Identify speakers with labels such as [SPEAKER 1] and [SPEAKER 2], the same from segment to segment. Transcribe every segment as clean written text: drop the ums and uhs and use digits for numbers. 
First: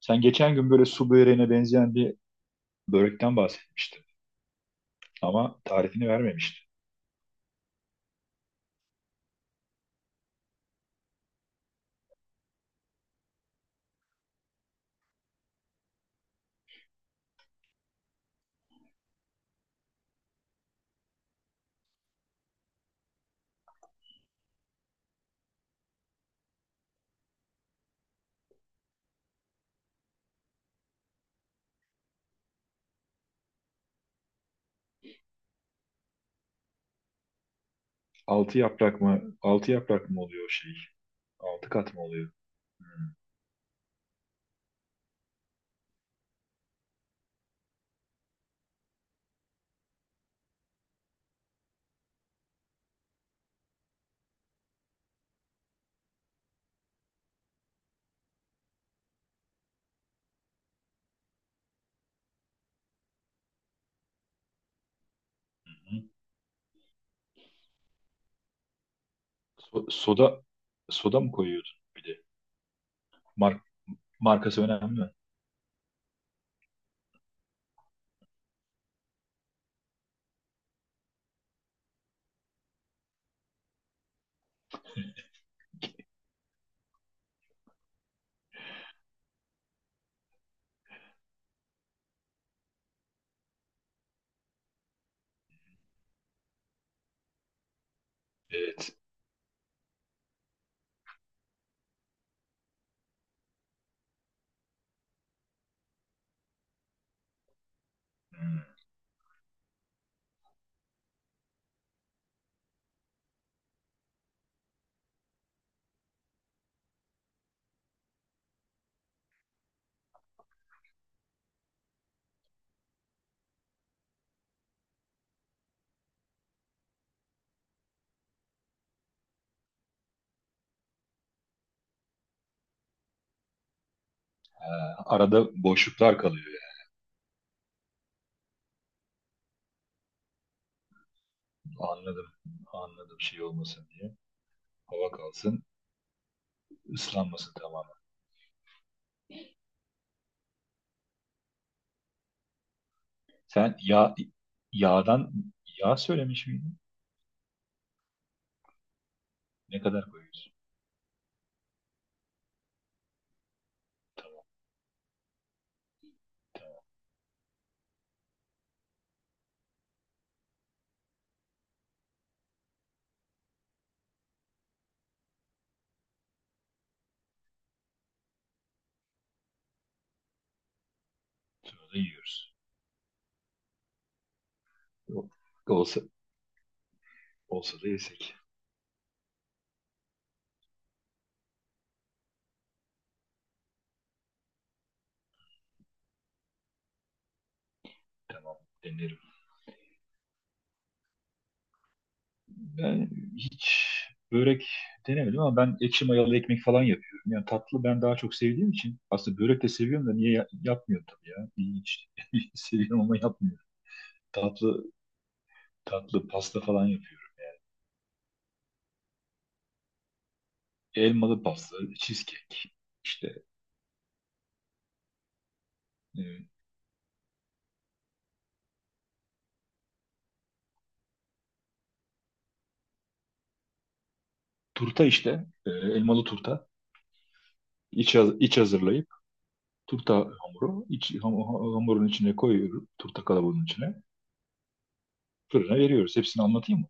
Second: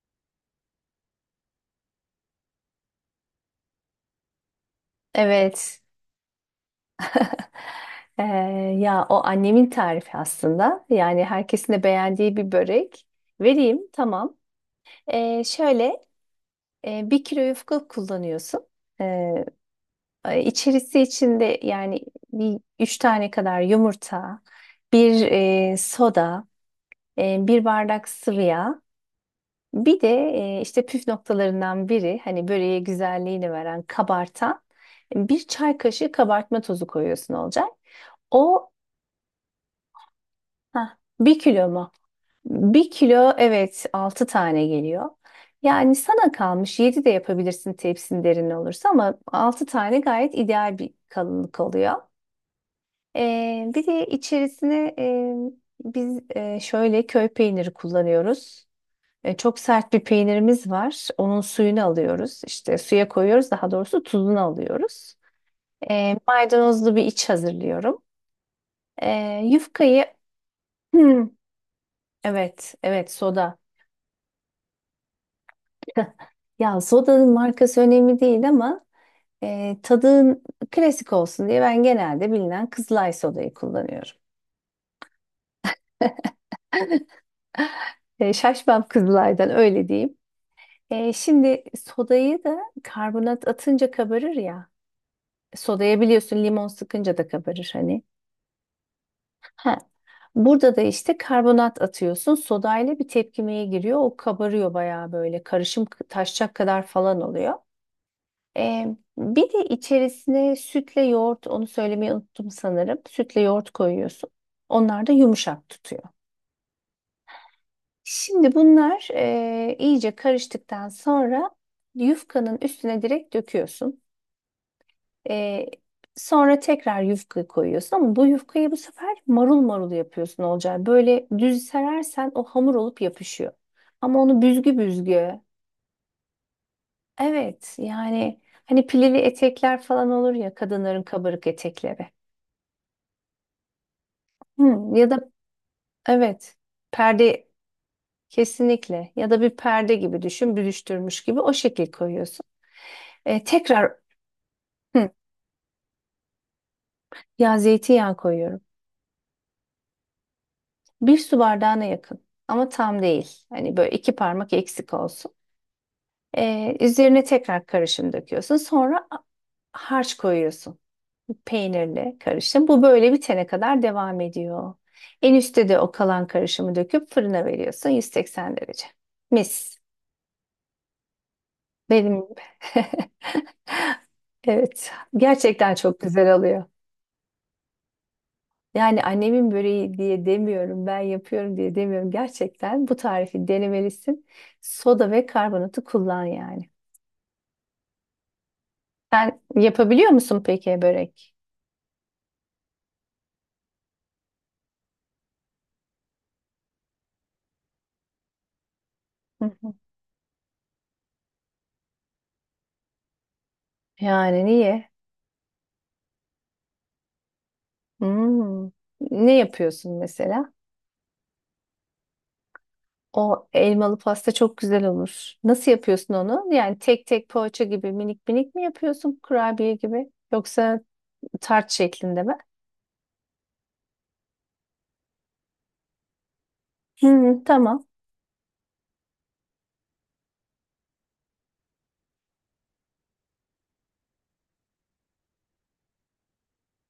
[SPEAKER 1] Sen geçen gün böyle su böreğine benzeyen bir börekten bahsetmiştin. Ama
[SPEAKER 2] Evet.
[SPEAKER 1] tarifini vermemiştin.
[SPEAKER 2] Ee, Ya o annemin tarifi aslında. Yani herkesin de beğendiği bir börek. Vereyim, tamam. Şöyle bir kilo yufka kullanıyorsun. Ee, e, içerisi içinde yani bir üç tane kadar yumurta, bir soda, bir bardak sıvı yağ. Bir de işte püf noktalarından biri, hani böreğe güzelliğini veren, kabartan bir çay kaşığı kabartma tozu koyuyorsun olacak.
[SPEAKER 1] Altı
[SPEAKER 2] O
[SPEAKER 1] yaprak mı? Altı yaprak mı oluyor o şey?
[SPEAKER 2] Heh, bir kilo
[SPEAKER 1] Altı
[SPEAKER 2] mu?
[SPEAKER 1] kat mı oluyor?
[SPEAKER 2] Bir kilo, evet, altı tane geliyor. Yani sana kalmış, yedi de yapabilirsin tepsin derin olursa, ama altı tane gayet ideal bir kalınlık oluyor. Bir de içerisine biz şöyle köy peyniri kullanıyoruz. Çok sert bir peynirimiz var. Onun suyunu alıyoruz. İşte suya koyuyoruz. Daha doğrusu tuzunu alıyoruz.
[SPEAKER 1] Hı.
[SPEAKER 2] Maydanozlu bir iç hazırlıyorum. E, yufkayı
[SPEAKER 1] Soda, soda mı koyuyordun bir de?
[SPEAKER 2] evet, evet, soda.
[SPEAKER 1] Mar- markası önemli mi?
[SPEAKER 2] Ya, sodanın markası önemli değil, ama tadın klasik olsun diye ben genelde bilinen Kızılay sodayı kullanıyorum. Şaşmam Kızılay'dan, öyle diyeyim. Şimdi sodayı da karbonat atınca kabarır ya. Sodaya, biliyorsun, limon sıkınca da kabarır hani.
[SPEAKER 1] Evet.
[SPEAKER 2] Ha. Burada da işte karbonat atıyorsun. Sodayla bir tepkimeye giriyor. O kabarıyor bayağı böyle. Karışım taşacak kadar falan oluyor. Bir de içerisine sütle yoğurt, onu söylemeyi unuttum sanırım. Sütle yoğurt koyuyorsun. Onlar da yumuşak tutuyor. Şimdi bunlar iyice karıştıktan sonra yufkanın üstüne direkt döküyorsun. Ee, Sonra tekrar yufkayı koyuyorsun, ama bu yufkayı bu sefer marul marul yapıyorsun, Olcay. Böyle düz serersen o hamur olup yapışıyor. Ama onu büzgü
[SPEAKER 1] Ha,
[SPEAKER 2] büzgü.
[SPEAKER 1] arada boşluklar kalıyor
[SPEAKER 2] Evet, yani hani pilili etekler falan olur ya, kadınların kabarık
[SPEAKER 1] yani.
[SPEAKER 2] etekleri.
[SPEAKER 1] Anladım. Anladım şey olmasın diye.
[SPEAKER 2] Hı, ya
[SPEAKER 1] Hava
[SPEAKER 2] da,
[SPEAKER 1] kalsın,
[SPEAKER 2] evet, perde,
[SPEAKER 1] ıslanmasın tamamen.
[SPEAKER 2] kesinlikle, ya da bir perde gibi düşün, büdüştürmüş gibi o şekil koyuyorsun. E,
[SPEAKER 1] Sen
[SPEAKER 2] tekrar
[SPEAKER 1] yağ,
[SPEAKER 2] Hı,
[SPEAKER 1] yağdan, yağ söylemiş miydin?
[SPEAKER 2] ya zeytinyağı koyuyorum.
[SPEAKER 1] Ne kadar koyuyorsun?
[SPEAKER 2] Bir su bardağına yakın ama tam değil. Hani böyle iki
[SPEAKER 1] Tamam,
[SPEAKER 2] parmak eksik olsun.
[SPEAKER 1] tamam.
[SPEAKER 2] Üzerine tekrar karışım döküyorsun. Sonra harç koyuyorsun. Peynirli karışım. Bu böyle bitene kadar devam ediyor. En üstte de o kalan karışımı döküp fırına veriyorsun, 180 derece. Mis.
[SPEAKER 1] Sonra da
[SPEAKER 2] Benim gibi.
[SPEAKER 1] yiyoruz.
[SPEAKER 2] Evet, gerçekten çok
[SPEAKER 1] Olsa,
[SPEAKER 2] güzel oluyor.
[SPEAKER 1] Olsa da yesek.
[SPEAKER 2] Yani annemin böreği diye demiyorum, ben yapıyorum diye demiyorum. Gerçekten bu tarifi denemelisin. Soda ve karbonatı kullan yani.
[SPEAKER 1] Tamam, denerim.
[SPEAKER 2] Sen yapabiliyor musun peki börek?
[SPEAKER 1] Ben hiç börek denemedim ama ben ekşi mayalı ekmek falan yapıyorum. Yani tatlı ben daha çok sevdiğim için aslında
[SPEAKER 2] Hı
[SPEAKER 1] börek de
[SPEAKER 2] hı.
[SPEAKER 1] seviyorum da niye yapmıyorum tabii ya. İlginç. Seviyorum ama yapmıyorum.
[SPEAKER 2] Yani
[SPEAKER 1] Tatlı,
[SPEAKER 2] niye?
[SPEAKER 1] tatlı pasta falan yapıyorum.
[SPEAKER 2] Hmm. Ne yapıyorsun mesela?
[SPEAKER 1] Elmalı pasta, cheesecake. İşte
[SPEAKER 2] O elmalı pasta çok güzel olur. Nasıl yapıyorsun
[SPEAKER 1] e,
[SPEAKER 2] onu? Yani tek tek poğaça gibi minik minik mi yapıyorsun, kurabiye gibi? Yoksa tart şeklinde mi?
[SPEAKER 1] turta işte. Elmalı turta.
[SPEAKER 2] Hı, tamam.
[SPEAKER 1] İç hazırlayıp turta hamuru. Hamurun içine koyuyorum. Turta kalabalığının içine. Fırına veriyoruz. Hepsini anlatayım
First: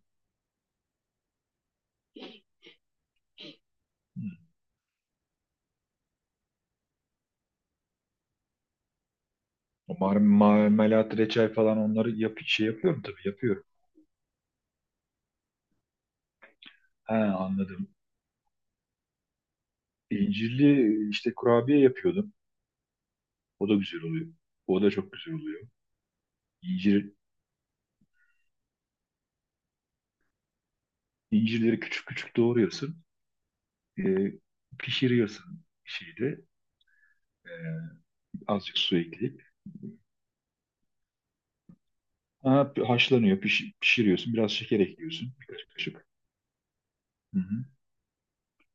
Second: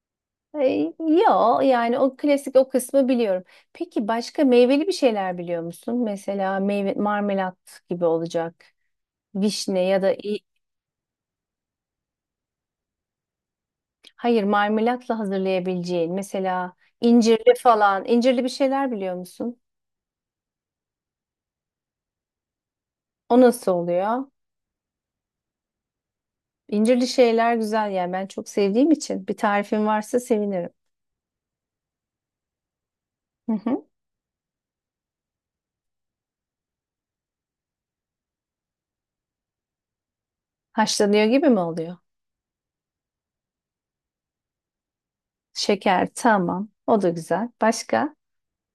[SPEAKER 2] Yo, yani o klasik, o kısmı biliyorum. Peki
[SPEAKER 1] mı?
[SPEAKER 2] başka meyveli bir şeyler biliyor musun? Mesela meyve marmelat gibi olacak. Vişne
[SPEAKER 1] O
[SPEAKER 2] ya da
[SPEAKER 1] marmelat, reçel falan, onları yap, şey yapıyorum, tabii yapıyorum.
[SPEAKER 2] hayır, marmelatla hazırlayabileceğin, mesela
[SPEAKER 1] He,
[SPEAKER 2] incirli
[SPEAKER 1] anladım.
[SPEAKER 2] falan, incirli bir şeyler biliyor musun?
[SPEAKER 1] İncirli işte kurabiye yapıyordum.
[SPEAKER 2] O
[SPEAKER 1] O
[SPEAKER 2] nasıl
[SPEAKER 1] da güzel
[SPEAKER 2] oluyor?
[SPEAKER 1] oluyor. O da çok güzel oluyor.
[SPEAKER 2] İncirli
[SPEAKER 1] İncir,
[SPEAKER 2] şeyler güzel yani, ben çok sevdiğim için bir tarifin varsa sevinirim.
[SPEAKER 1] incirleri küçük küçük doğruyorsun.
[SPEAKER 2] Hı hı.
[SPEAKER 1] E, pişiriyorsun şeyde. E, azıcık su ekleyip.
[SPEAKER 2] Haşlanıyor gibi mi oluyor?
[SPEAKER 1] Ha, haşlanıyor, pişiriyorsun. Biraz şeker ekliyorsun. Birkaç kaşık.
[SPEAKER 2] Şeker, tamam, o da
[SPEAKER 1] Hı
[SPEAKER 2] güzel.
[SPEAKER 1] hı.
[SPEAKER 2] Başka?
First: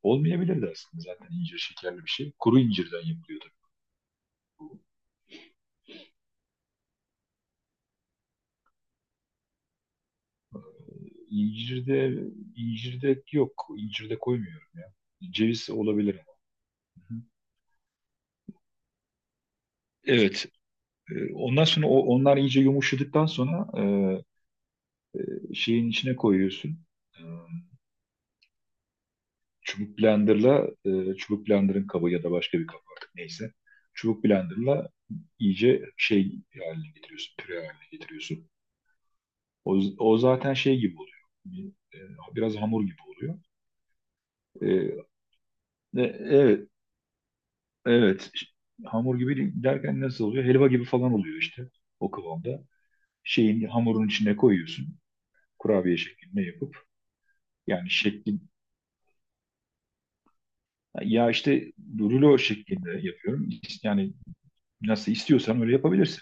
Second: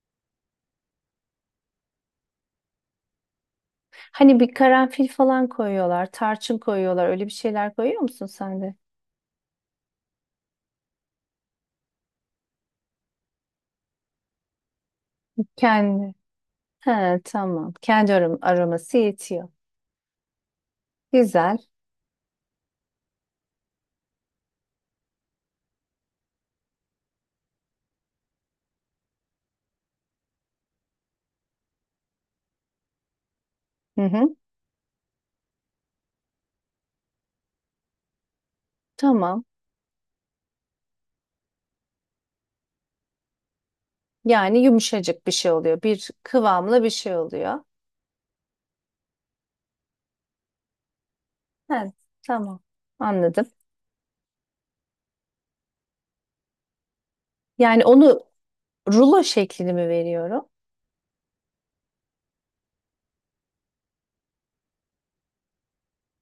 [SPEAKER 1] Olmayabilirdi aslında, zaten incir şekerli bir şey. Kuru incirden yapılıyor.
[SPEAKER 2] Hani bir karanfil falan koyuyorlar, tarçın koyuyorlar. Öyle bir şeyler koyuyor musun sen de?
[SPEAKER 1] İncirde, incirde yok. İncirde koymuyorum ya. Ceviz
[SPEAKER 2] Kendi.
[SPEAKER 1] olabilir ama. Hı hı.
[SPEAKER 2] He, tamam. Kendi aroması yetiyor.
[SPEAKER 1] Evet.
[SPEAKER 2] Güzel.
[SPEAKER 1] Ondan sonra onlar iyice yumuşadıktan sonra, şeyin içine koyuyorsun. E, Çubuk blenderla, çubuk blenderın kabı ya da başka bir kabı, artık neyse.
[SPEAKER 2] Hı
[SPEAKER 1] Çubuk
[SPEAKER 2] hı.
[SPEAKER 1] blenderla iyice şey haline getiriyorsun. Püre haline getiriyorsun.
[SPEAKER 2] Tamam.
[SPEAKER 1] O zaten şey gibi oluyor. Bir, Biraz hamur gibi oluyor.
[SPEAKER 2] Yani
[SPEAKER 1] E,
[SPEAKER 2] yumuşacık bir şey oluyor. Bir
[SPEAKER 1] Evet,
[SPEAKER 2] kıvamlı bir şey oluyor.
[SPEAKER 1] evet, işte. Hamur gibi derken nasıl oluyor? Helva gibi falan oluyor işte,
[SPEAKER 2] He,
[SPEAKER 1] o
[SPEAKER 2] tamam.
[SPEAKER 1] kıvamda.
[SPEAKER 2] Anladım.
[SPEAKER 1] Şeyin, hamurun içine koyuyorsun. Kurabiye şeklinde yapıp,
[SPEAKER 2] Yani
[SPEAKER 1] yani
[SPEAKER 2] onu
[SPEAKER 1] şeklin,
[SPEAKER 2] rulo şeklini mi veriyorum?
[SPEAKER 1] ya işte rulo şeklinde yapıyorum. Yani nasıl istiyorsan öyle yapabilirsin.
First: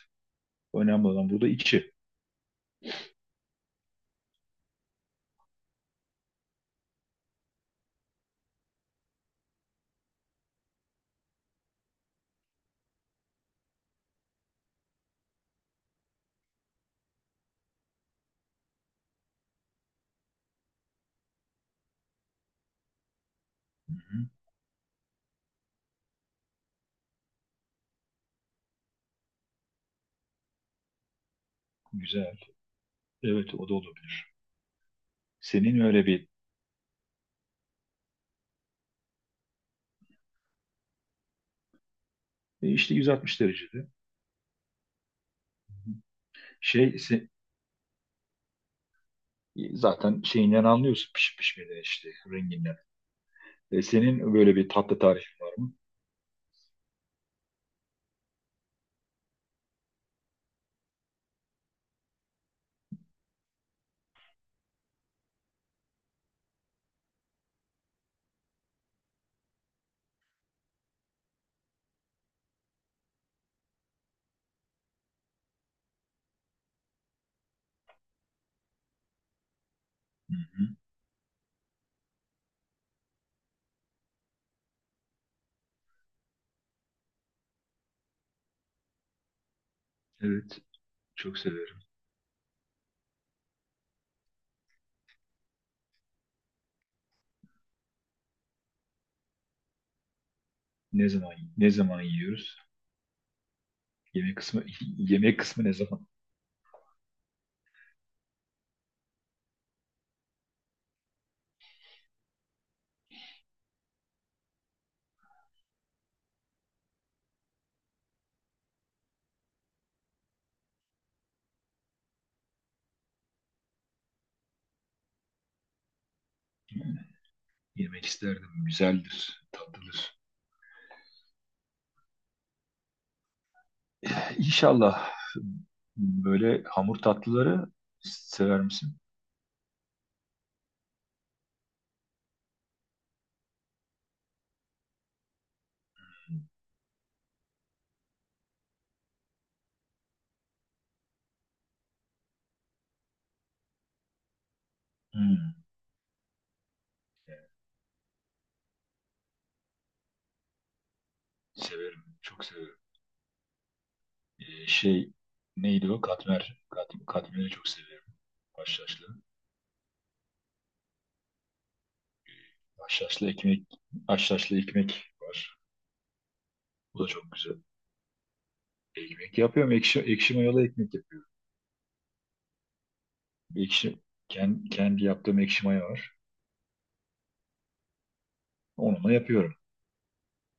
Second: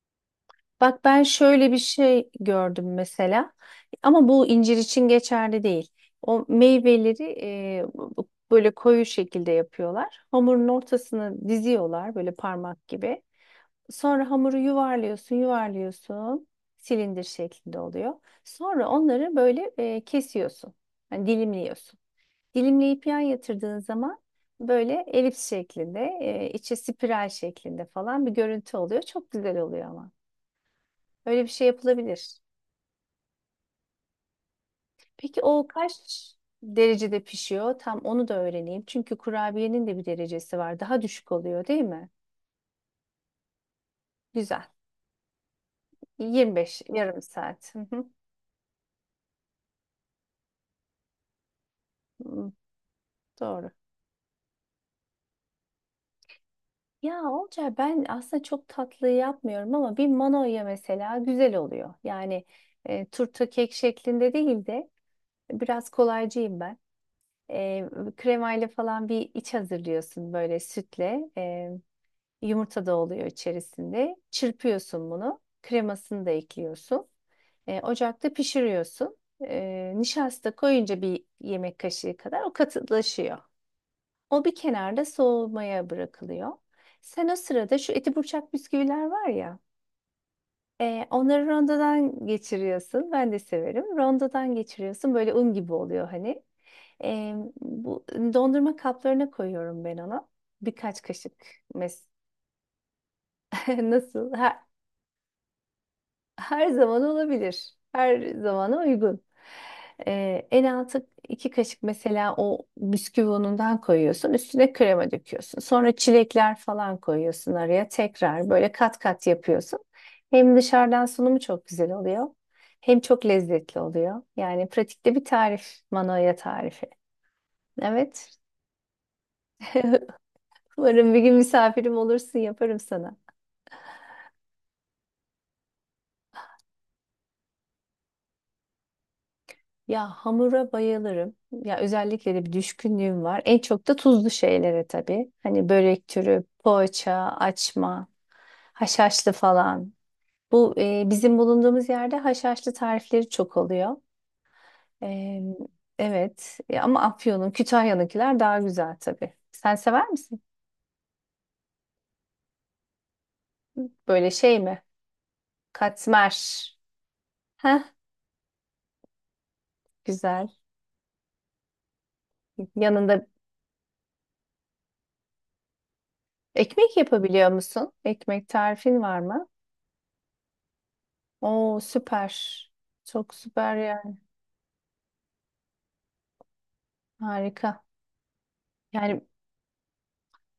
[SPEAKER 2] Bak,
[SPEAKER 1] Önemli
[SPEAKER 2] ben
[SPEAKER 1] olan burada
[SPEAKER 2] şöyle bir
[SPEAKER 1] içi.
[SPEAKER 2] şey gördüm mesela, ama bu incir için geçerli değil. O meyveleri böyle koyu şekilde yapıyorlar. Hamurun ortasını diziyorlar böyle parmak gibi. Sonra hamuru yuvarlıyorsun, yuvarlıyorsun. Silindir şeklinde oluyor. Sonra onları böyle kesiyorsun. Yani dilimliyorsun. Dilimleyip yan yatırdığın zaman
[SPEAKER 1] Hı.
[SPEAKER 2] böyle elips şeklinde, içi spiral şeklinde falan bir görüntü oluyor. Çok güzel oluyor ama. Öyle bir şey yapılabilir.
[SPEAKER 1] Güzel. Evet, o da olabilir.
[SPEAKER 2] Peki o
[SPEAKER 1] Senin öyle bir
[SPEAKER 2] kaç derecede pişiyor? Tam onu da öğreneyim. Çünkü kurabiyenin de bir derecesi var. Daha düşük oluyor değil mi?
[SPEAKER 1] işte 160 derecede,
[SPEAKER 2] Güzel. 25,
[SPEAKER 1] şey
[SPEAKER 2] yarım
[SPEAKER 1] se-
[SPEAKER 2] saat. Hı hı.
[SPEAKER 1] zaten şeyinden anlıyorsun pişip pişmeden, işte
[SPEAKER 2] Hı,
[SPEAKER 1] renginden.
[SPEAKER 2] doğru.
[SPEAKER 1] Senin böyle bir tatlı tarifin var mı?
[SPEAKER 2] Ya Olcay, ben aslında çok tatlı yapmıyorum ama bir manoya mesela güzel oluyor. Yani turta kek şeklinde değil de, biraz kolaycıyım ben. E, Kremayla falan bir iç hazırlıyorsun, böyle sütle. Yumurta da oluyor içerisinde. Çırpıyorsun bunu. Kremasını da ekliyorsun. Ocakta pişiriyorsun. Nişasta
[SPEAKER 1] Hı.
[SPEAKER 2] koyunca bir yemek kaşığı kadar o katılaşıyor. O bir kenarda soğumaya bırakılıyor. Sen o sırada şu eti burçak bisküviler var ya.
[SPEAKER 1] Evet.
[SPEAKER 2] e,
[SPEAKER 1] Çok
[SPEAKER 2] onları
[SPEAKER 1] severim.
[SPEAKER 2] rondodan geçiriyorsun. Ben de severim. Rondodan geçiriyorsun. Böyle un gibi oluyor hani. E, Bu dondurma kaplarına koyuyorum ben onu. Birkaç
[SPEAKER 1] Ne
[SPEAKER 2] kaşık
[SPEAKER 1] zaman, ne zaman
[SPEAKER 2] mes
[SPEAKER 1] yiyoruz?
[SPEAKER 2] nasıl?
[SPEAKER 1] Yemek kısmı,
[SPEAKER 2] Ha,
[SPEAKER 1] yemek kısmı ne zaman?
[SPEAKER 2] her zaman olabilir. Her zamana uygun. En altı iki kaşık mesela, o bisküvi unundan koyuyorsun. Üstüne krema döküyorsun. Sonra çilekler falan koyuyorsun araya. Tekrar böyle kat kat yapıyorsun. Hem dışarıdan sunumu çok güzel oluyor. Hem çok lezzetli oluyor. Yani pratikte bir tarif. Manoya tarifi.
[SPEAKER 1] Yemek
[SPEAKER 2] Evet.
[SPEAKER 1] isterdim. Güzeldir, tatlıdır.
[SPEAKER 2] Umarım bir gün misafirim olursun. Yaparım sana.
[SPEAKER 1] İnşallah. Böyle hamur tatlıları sever misin?
[SPEAKER 2] Ya, hamura bayılırım. Ya özellikle de bir düşkünlüğüm var. En çok da tuzlu şeylere tabii. Hani börek türü, poğaça, açma, haşhaşlı falan. Bu bizim bulunduğumuz yerde haşhaşlı tarifleri çok oluyor. E,
[SPEAKER 1] Hmm,
[SPEAKER 2] evet. Ama Afyon'un, Kütahya'nınkiler daha güzel tabii. Sen sever misin?
[SPEAKER 1] severim. Çok severim.
[SPEAKER 2] Böyle şey mi?
[SPEAKER 1] Şey, neydi o? Katmer.
[SPEAKER 2] Katmer.
[SPEAKER 1] Katmeri çok
[SPEAKER 2] Heh,
[SPEAKER 1] severim. Haşhaşlı.
[SPEAKER 2] güzel. Yanında
[SPEAKER 1] Haşhaşlı ekmek. Haşhaşlı ekmek var.
[SPEAKER 2] ekmek
[SPEAKER 1] Bu da çok
[SPEAKER 2] yapabiliyor
[SPEAKER 1] güzel.
[SPEAKER 2] musun? Ekmek tarifin var
[SPEAKER 1] Ekmek
[SPEAKER 2] mı?
[SPEAKER 1] yapıyorum. Ekşi mayalı ekmek yapıyorum.
[SPEAKER 2] Oo, süper. Çok süper
[SPEAKER 1] Ekşi,
[SPEAKER 2] yani.
[SPEAKER 1] kendi yaptığım ekşi maya var.
[SPEAKER 2] Harika.
[SPEAKER 1] Onunla
[SPEAKER 2] Yani
[SPEAKER 1] yapıyorum.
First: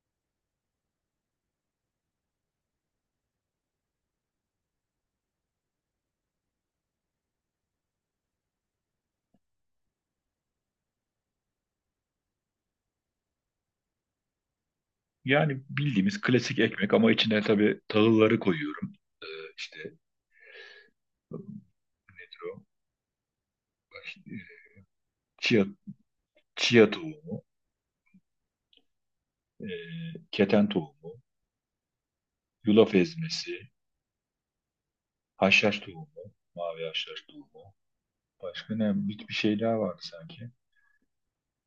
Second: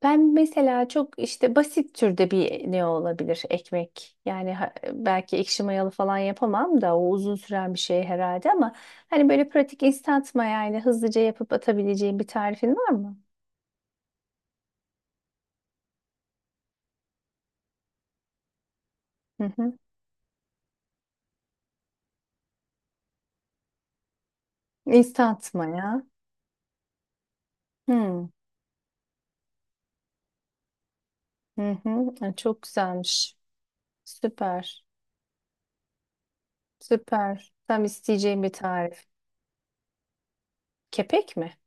[SPEAKER 2] ben mesela çok işte basit türde bir ne olabilir ekmek. Yani belki ekşi mayalı falan yapamam da, o uzun süren bir şey herhalde, ama hani böyle pratik instant mayayla hızlıca yapıp atabileceğim bir tarifin var mı?
[SPEAKER 1] Yani bildiğimiz klasik ekmek ama içine tabii tahılları koyuyorum. Ee,
[SPEAKER 2] Hı hı.
[SPEAKER 1] işte nedir o? Ee,
[SPEAKER 2] Instant
[SPEAKER 1] chia,
[SPEAKER 2] maya.
[SPEAKER 1] chia tohumu,
[SPEAKER 2] Hı.
[SPEAKER 1] e, keten tohumu,
[SPEAKER 2] Hı hı. Ay, çok
[SPEAKER 1] yulaf
[SPEAKER 2] güzelmiş.
[SPEAKER 1] ezmesi,
[SPEAKER 2] Süper.
[SPEAKER 1] haşhaş tohumu, mavi haşhaş
[SPEAKER 2] Süper.
[SPEAKER 1] tohumu.
[SPEAKER 2] Tam isteyeceğim bir
[SPEAKER 1] Başka
[SPEAKER 2] tarif.
[SPEAKER 1] ne? Bir şey daha vardı sanki.
[SPEAKER 2] Kepek mi?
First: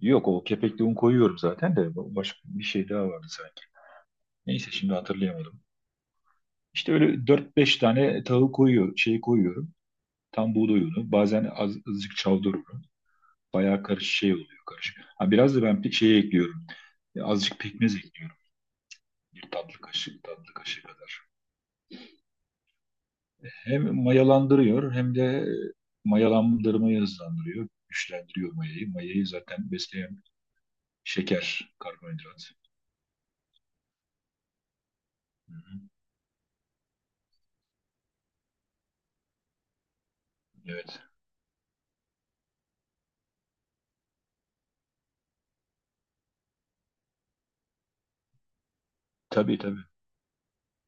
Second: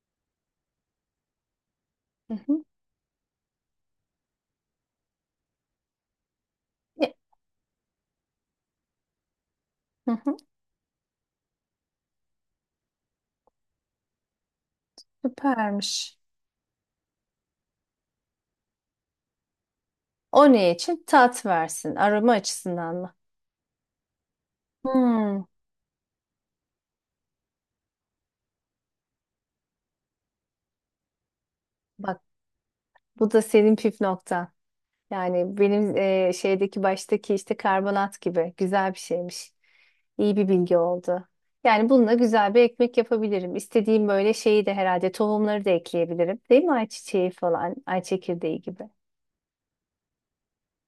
[SPEAKER 1] Yok, o kepekli un koyuyorum zaten, de
[SPEAKER 2] Hı
[SPEAKER 1] başka
[SPEAKER 2] hı.
[SPEAKER 1] bir şey daha vardı sanki. Neyse, şimdi hatırlayamadım. İşte
[SPEAKER 2] Ya-
[SPEAKER 1] öyle 4 5 tane tahıl koyuyor, şey koyuyorum.
[SPEAKER 2] Hı hı.
[SPEAKER 1] Tam buğday unu, bazen azıcık çavdar unu. Bayağı karışık şey oluyor, karışık. Ha, biraz da ben bir
[SPEAKER 2] Süpermiş.
[SPEAKER 1] şey ekliyorum. Azıcık pekmez ekliyorum.
[SPEAKER 2] O
[SPEAKER 1] Tatlı
[SPEAKER 2] ne
[SPEAKER 1] kaşığı
[SPEAKER 2] için?
[SPEAKER 1] kadar.
[SPEAKER 2] Tat versin. Aroma açısından mı?
[SPEAKER 1] Hem mayalandırıyor hem de,
[SPEAKER 2] Hmm,
[SPEAKER 1] mayalandırmayı hızlandırıyor. Güçlendiriyor mayayı. Mayayı zaten besleyen şeker,
[SPEAKER 2] bak,
[SPEAKER 1] karbonhidrat.
[SPEAKER 2] bu da senin püf noktan.
[SPEAKER 1] Hı
[SPEAKER 2] Yani
[SPEAKER 1] hı.
[SPEAKER 2] benim şeydeki baştaki işte karbonat gibi güzel bir şeymiş. İyi bir bilgi
[SPEAKER 1] Evet.
[SPEAKER 2] oldu. Yani bununla güzel bir ekmek yapabilirim. İstediğim böyle şeyi de herhalde tohumları da ekleyebilirim. Değil mi? Ayçiçeği falan, ay çekirdeği gibi.
[SPEAKER 1] Tabii, tabii.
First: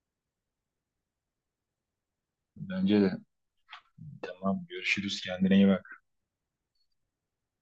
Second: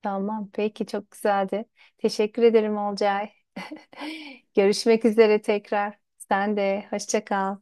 [SPEAKER 2] Tamam, peki, çok güzeldi. Teşekkür ederim,
[SPEAKER 1] Bence de.
[SPEAKER 2] Olcay.
[SPEAKER 1] Tamam.
[SPEAKER 2] Görüşmek
[SPEAKER 1] Görüşürüz.
[SPEAKER 2] üzere
[SPEAKER 1] Kendine iyi
[SPEAKER 2] tekrar.
[SPEAKER 1] bak.
[SPEAKER 2] Sen de hoşça kal.